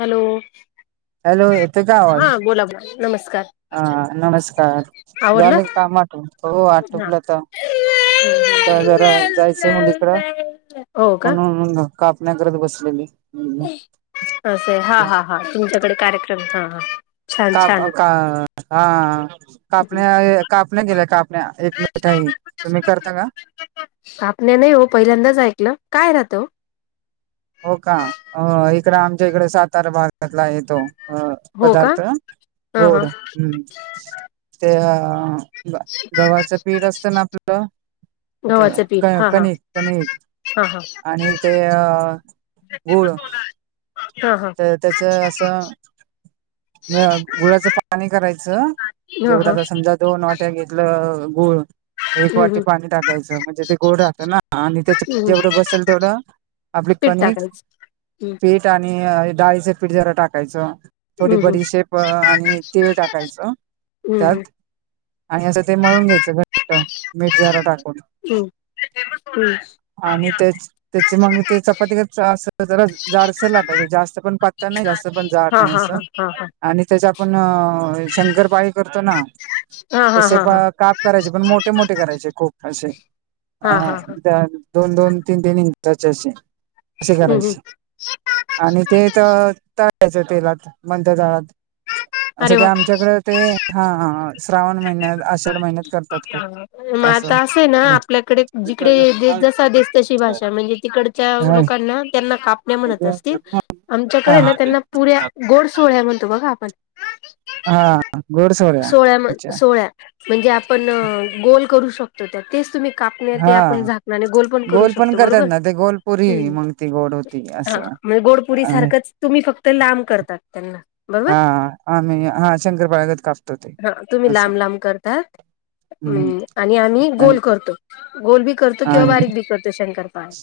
Hello hello येतोय का आवाज हा बोला बला नमस्कार. हा नमस्कार आवरलं झाले कामठ हो हा आटोपलं तर आता जरा जायचंय मुलीकड [unintelligible] हो का म्हणून कापण्या करत बसलेली. असं हा हा हा तुमच्याकडे कार्यक्रम हा हा. छान काप छान का हा कापण्या कापण्या केल्या काप एक [unintelligible] मिट आहे तुम्ही करता का सापण्या नाही हो पहिल्यांदाच ऐकलं काय राहतं. हो का इकडं आमच्या इकडे सातारा भागातला आहे तो. अ हो का पदार्थ हा गोड हा हम्म ते अ बा गव्हाचं पीठ असतं ना आपलं ते गव्हाचं पीठ हा हा कणिक कणिक. हा हा आणि ते गूळ. हा हा. तर त्याच असं म गुळाचं पाणी करायचं हा जेवढा हा त समजा दोन वाट्या घे लं गुळ एक हम्म वाटी हम्म पाणी टाकायचं म्हणजे ते गोड राहतं ना. आणि त्याच्या हम्म जेवढं बसेल तेवढं आपली पीठ कणिक टाकायचं हम्म पीठ आणि डाळीचं पीठ जरा टाकायचं. थोडी हम्म बडी शेप आणि तीळ टाकायच हम्म त्यात आणि असं ते मळून घ्यायचं घट मीठ जरा टाकून. हम. आणि त्याच त्याचे मग ते चपाती अस जरा जाडस लाट जास्त पण पत्ता नाही जास्त पण जाड हा नाही हा असं हा हा आणि त्याचा आपण शंकरपाळी करतो ना हा हा तसे हा प हा. काप करायचे पण मोठे, मोठे करायचे खूप असे अ हा हा हा [unintelligible] दोन, दोन तीन, तीन इंचाचे असे असे हम्म हम्म करायची. आणि ते तर तळायचं तेलात मध तळात असं अरे ते वा आमच्याकडे ते हा हा. श्रावण महिन्यात आषाढ महिन्यात करतात खूप मग आता असं आहे ना कासंरे आपल्याकडे जिकडे जसा देस तशी भाषा म्हणजे तिकडच्या हा लोकांना त्यांना काप म्हणत असतील आमच्याकडे ना त्यांना पुऱ्या गोड सोहळ्या म्हणतो बघा आपण. हा गोड सोड्या अच्छा. पोळ्या म्हणजे आपण अ गोल करू शकतो त्यात तेच तुम्ही कापण्या ते आपण हा झाकणाने गोल पण करू शकतो करतात बरोबर ना ते गोलपुरी ह् मग ती गोड होती हा. असं म्हणजे गोडपुरी सारखंच तुम्ही फक्त लांब करतात त्यांना बरोबर हा आम्ही हा शंकरपाळगत काप हा तुम्ही लांब लांब करत हम्म आणि आम्ही गोल करतो गोल बी करतो किंवा बारीक बी करतो शंकरपाय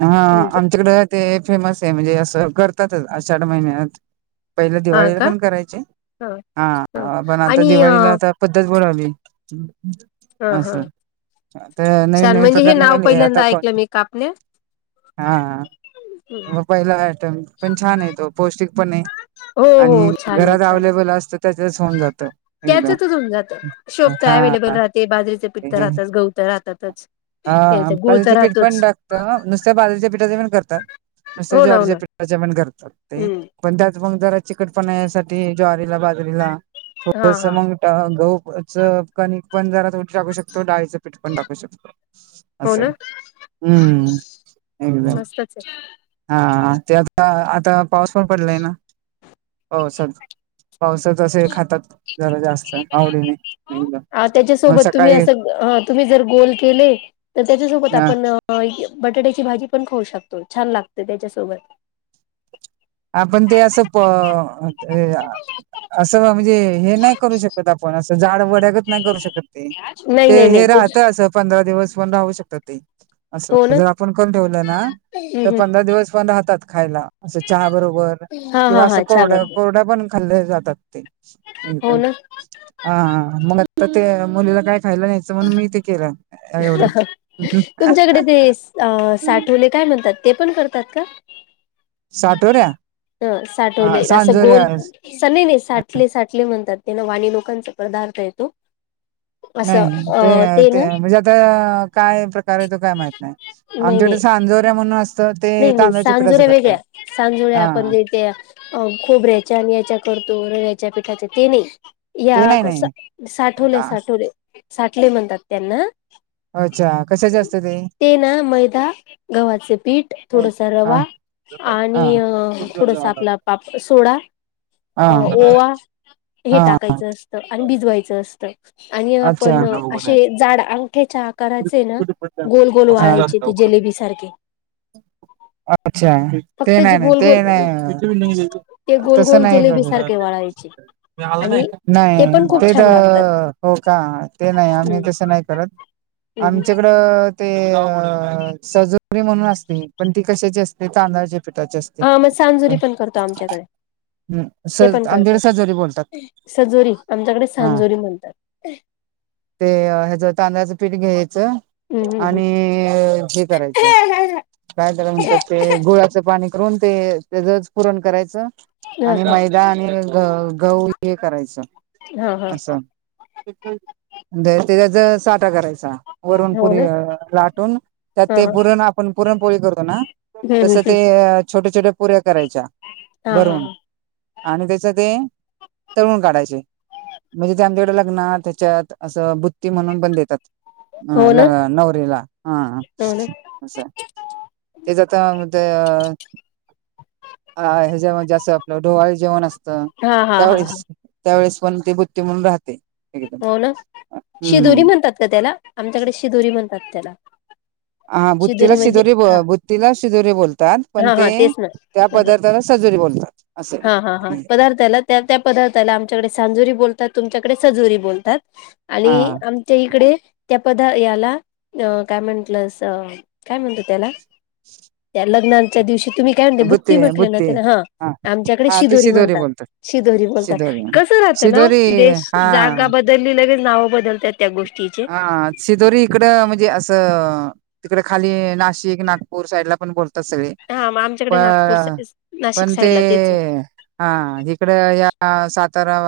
हा आमच्याकडे ते फेमस आहे म्हणजे असं करतातच आषाढ महिन्यात पहिले हा दिवाळीला का पण करायचे ह ह हा पण आता आणि अ दिवाळीला आता पद्धत बोलावी. ह असं ह ते नवीन नवीन प्रकार निघाली आता कोण? कापने हा. हम्म. पहिला आटम पण छान आहे तो पौष्टिक पण आहे आणि घरात अवलेबल असत. त्याचत होऊन जात शोभत हा अव्हेलेबल राहते बाजरीच पिठ राहतात गवत राहत. ततच. हा. पण ात नुसत्या बाजारीच्या पिठाचे पण करतात नुसत्या हो ना हो ना ज्वारीच्या पीठाचे पण करतात. ते हम्म पण त्यात मग जरा चिकटपणा यासाठी ज्वारीला बाजरीला हा थोडस हा मग गहू च कणिक पण जरा थोडी टाकू शकतो डाळयचं. ीठ पण टाकू शकतो हो असं ना आहे. हम्म एकदम मस्तच आहे हा ते आता आता पाऊस पण पडलाय ना पावसात पावसात असे खातात. जरा जास्त आवडीनेदम मण सकाळी ह तुम्ही जर गोल केले तर त्याच्यासोबत अ आपण बटाट्याची भाजी पण खाऊ शकतो छान लागते त्याच्यासोबत आपण ते असं. असं म्हणजे हे नाही करू शकत आपण असं जाड वड्यागच नाही करू शकत. नाही ते नाही नाही हे राहत असं पंधरा दिवस पण राहू शकत ते असं हो ना जर आपण करण ठेवलं ना तर हम्म पंधरा दिवस पण राहतात खायला. असं चहा बरोबर हा किंवा हा हा असं चहा कोरड्या बरोबर कोरड्या पण खाल्ल्या जातात ते हो एकदम ना हा मग आता ते मुलीला काय? खायला न्यायचं म्हण मी ते केला. तुमच्याकडे ते अ साठवले काय म्हणतात ते पण करतात का? साठवऱ्या साठवले असं गोल अस नाही नाही साठले साठ ले म्हणतात तेना वाणी लोकांचा पदार्थ येतो. असं नाही ते अ ना ते म्हणजे आता काय प्रकार आहे तो काय माहित नाही. नाही आमच्याकडे नाही स अांजोऱ्या म्हणून अस. नाही नाही सांजुळ्या वेगळ्या सांजुळे्या आपण हा जेथ अ खोबऱ्याच्या आणि याच्या करतो र या्याच्या पिठाचे ते नाही. ते या नाही नाही. साठवले आ साठवले साठले म्हणतात त्यांना अच्छा कशाचे असते ते ना मैदा गव्हाचे पीठ हा थोडसा हा. रवा आणि हा हा थोडसा आपला पाप सोडा अ ओवा हे टाकायचं. आणि भिजवायच असत आणि अच्छा. आपण हां. असेड अंगठ्या करायचय ना गोल गोल वाळायचे ते जेलेबी सारखे अच्छा. ते फक्त जे नाही नाही गोल ते गोल नाही ते गोल तस गोल नाही कर. जिलेबी सारखे वाळायचे आणि नाही पण नाही ते खूप छान तर लागतात हो का ते नाही आम्ही तसं नाही करत. हम् आमच्याकडे ते सजरी म्हणून असते पण ती कशाची असते तांदळाच्या पिठाची असते. हा मग सांजुरी पण करतो, आमच्याकडे स ते पण आमच्याकडे करतात. सजोरी बोलतात सजोरी आमच्याकडे हा सांजोरी म्हणतात. ते ह्याच तांदळाचं पीठ घ्यायचं हम् हम् आणि हे ह करायचं काय त्याला ह म्हणत्यात ते गुळाचं पाणी? करून ते त्याचच पूरण करायचं आणि मैदा आणि ग गहू हे करायचं हा हा असं ते त्याचा च साठा करायचा. वरून हो पुरी ना लाटून त्यात हा ते हा पुरण आपण पुरणपोळी करतो ना, तस हम्म ते हम् छोट्या छोट्या पुऱ्या करायच्या हा हा भरवून आणि त्याच ते तळुण काढायचे. म्हणजे ते आमच्याकडें लग्नात, हेच्यात असं बुत्ती म्हणून पण देतात. हा हो ना लग्नात नवरीला हा. हो ना असं ते ज आता अ. हा ह्याच्यामध्ये जासं आपलं ढोवळे जेवण असतं. हा हा हा हा त्यावेळेस त्यावेळेस पण ते बुत्ती म्हणून राहते. एकदम हो ना शिदोरी हम्म म्हणतात का त्याला? आमच्याकडे शिदोरी म्हणतात त्याला हा बुद्तीीला म्हणजे शिदोरी ब हा बुत्तीला शिदोरी बोलतात पण हा ते हा तेच ना त्या हा हा पदार्थला सजुरी बोलतात. असे हा हा हा. पण जर त्याला च त्या त्या पदार्थाला आमच्याकडे सांजुरी बोलतात, तुमच्याकडे सजुरी बोलतात. हा आणि आमच्या इकडे त्या पदा याला अ काय म्हणटलस काय म्हणतो त्या? त्या लग्नांच्या दिवशी तुम्ही काय म्हणले बुत्ती म्हटले ना? त्या हा आमच्याकडे हा ती शिदोरी म्हणतात बोलतात. शिधोरी बोलतात शिदोरी कसं राहतं ना ओ शिदोरी देश, हा जागा बदलली, लगेच नावं बदलतात. त्या गोष्टीचे हा. सिदोरी इकड म्हणजे असं तिकड, खाली नाशिक नागपूर साईड ला पण बोलतो. तस हा मग प आमच्याकडे नागपूर नाशिक पण ते साईडला तेच हा इकडं या सातारा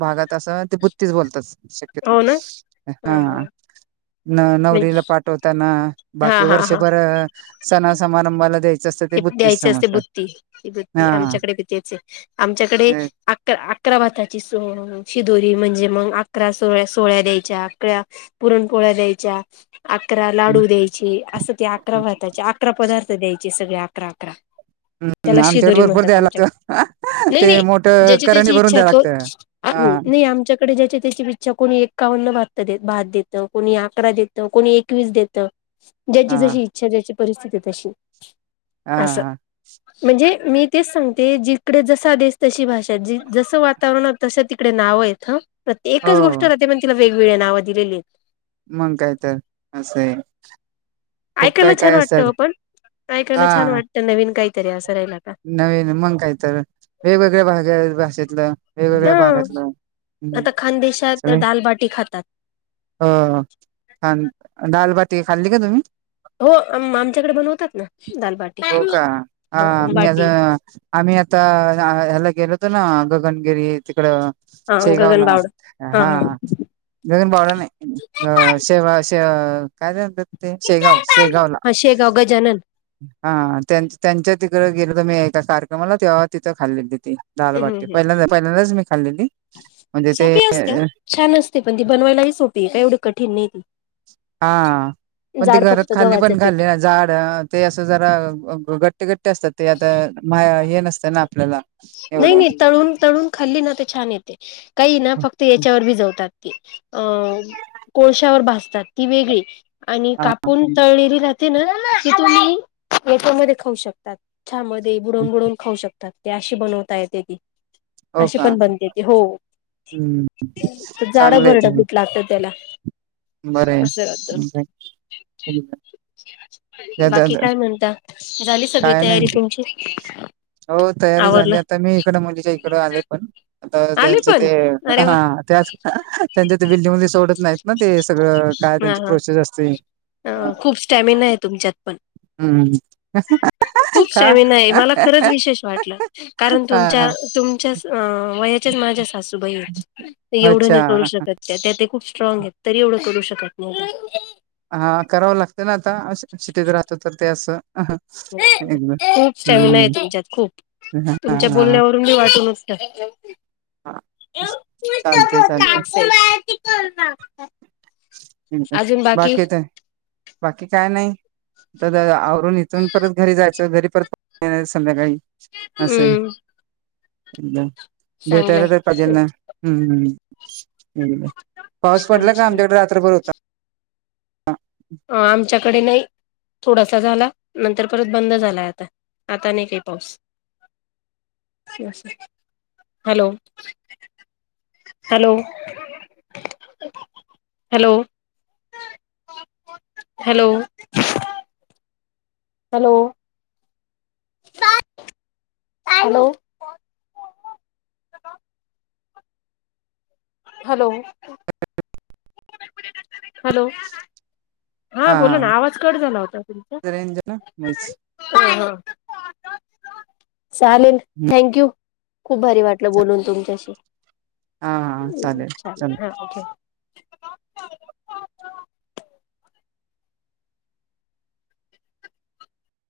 भागात असं ते बुत्तीच बोलतात. शक्यतो हो ना हा हा. न नवरीला पाठवताना हा बाकी हा हा वर्षभर सणा समारंभाला द्याय ते द्यायची असते, बुत्ती ती बुत्ती हा आमच्याकडे बी तेच हाय आमच्याकडे अकरा भाताची स शिदोरी म्हणजे, मग अकरा सोळ्या सोळ्या द्यायच्या अकरा पुरणपोळ्या द्यायच्या अकरा लाडू द्यायचे, असं ते अकरा भाताचे अकरा पदार्थ द्यायचे सगळे आकरा, आकरा त्याला हम्म आमच्याकडे शिदोरी भरपूर म्हणतात द्यायला आमच्या लागतं कड नाही ते नाही मोठं ज्याची करणी त्याची भरून इच्छा द्याय लागतं. हा सोड नाही आ आमच्यात कडे ज्याची त्याची ईच्छा, कोणी एकावन्न भ भात देतं, कोणी अकरा, देतं कोणी एकवीस देतं ज्याची हा जशी इच्छा ज्याची परिस्थिती तशी हा आस हा म्हणजे मी तेच सांगते जिकडं, जसा देश तशी भाषा जसं वाट वातावरणात तस तिकडे नावं आहेत, पण एकच गोष्ट हो राहते पण तिला वेगवेगळे नावं दिलेली आहेत. मग काय तर आस ए? ऐकायला छान वाटतं, ओ पण ऐकायला छान हा वाटतं नवीन काहीतरी असं राहिला का? नवीन मंग काहीतर वेगवेगळ्या भाग भाषेतलं वेगवेगळ्या हं भागातलं हम्म आता खानदेशात सगळे दालबाटी खातात हो छान डालबाटी खाल्ली का तुम्ही? हो आमच्याकडे बनवतात ना दालबाटी, हो का मी आज बाटी हा आम्ही आता ह्याला गेलो होतो, ना गगनगिरी तिकडं शेगावला हा. गगनबावडा नाही, अं शेेवाग शे कायतर म्हणत्यात ते शेगाव, शेगाव ला हा शेगाव गजानन हा त्यां त्यांच्या तिकडं गेलो होतो मी एका कार्यक्रमाला तेव्हा तिथं खाल्लेली ती दाल हं बाटी हं. पहिल्यांदा पहिल्यांदाच मी खाल्लेली म्हणजे ते सोपी असते ओ छान असते पण ती बनवायलाही सोपी आहे काय एवढी कठीण नाही ती हा पण ते जाड घरात फक्त खाल्ली गव्हाचं पण पीठ खाल्ली जाड ते असं जरा गट्टे गट्टे असतात ते आता माया हे नसतं ना आपल्याला नाही एवढं नाही तळून तळून खाल्ली ना ते छान येते काये ना फक्त याच्यावर भिजवतात ते अ कोळश्यावर भाजतात ती वेगळी आणि हा कापून तळलेली राहतेे ना ती तुम्ही हेच्यामध्ये खाऊ शकताात छा मध्ये बुडवून बुडवून खाऊ शकतात ती अशी बनवता येते ती हो अशी का पण बनते ती हो हम्म जाडं भरडं पिठ लागतं त्याला बरंय असं राहतं बाकी काय म्हणता झाली सगळी काय तयारी नाही तुमची हो तयारी झाली आवरलं आता मी इकडं मुलीच्या इकडं आलोय पण आता आले त्यांचं पण ते अरे वा हा त्यात त्यांच्या ते बिल्डिंग मध्ये सोडत नाहीत ना ते सगळं काय त्यांचे प्रोसेस असते अ खूप स्टॅमिना आहे तुमच्यात पण हम्म खूप का स्टॅमिना आहे हा मला खरंच विशेष वाटलं कारण तुमच्या हा तुमच्या अ वयाच्याच माझ्या सासूबाई आहेत एवढं अच्छा नाही करू शकत त्या ते खूप स्ट्रांग आहेत तरी एवढं करू शकत नाही त्या हा करावं लागतं ना आता शिटीत राहतो तर ते असं एकदम खूप स्टॅमिना आहे हम्म तुमच्यात खूप हा तुमच्या हा बोलण्याव रूनच वाटूनच हा चालते चालते [inaudible] बाकी ते बाकी काय नाही तर आवरून इथून परत घरी जायचं घरी परत येणार संध्याकाळी, असं आहे हम्म भेटायला चांगलंय तर पाजेल ना, हंम, हंम, पाऊस छान पडला का छान. आमच्याकड डबल होता अ, आमच्याकडे नाही थोडासा झाला, नंतर परत बंद झालाय आता, आता नाई काही पाऊस. Hello hello, hello hello hello सात हॅलो हॅलो हॅलो [unintelligible] हा बोला ना आवाज कट झाला होता ओ तुमचा रेंज ना मच हा हा चालेल थँंक यू खूप भारी वाटलं बोलून तुमच्याशी हा हा चालेल चालेल अच्छा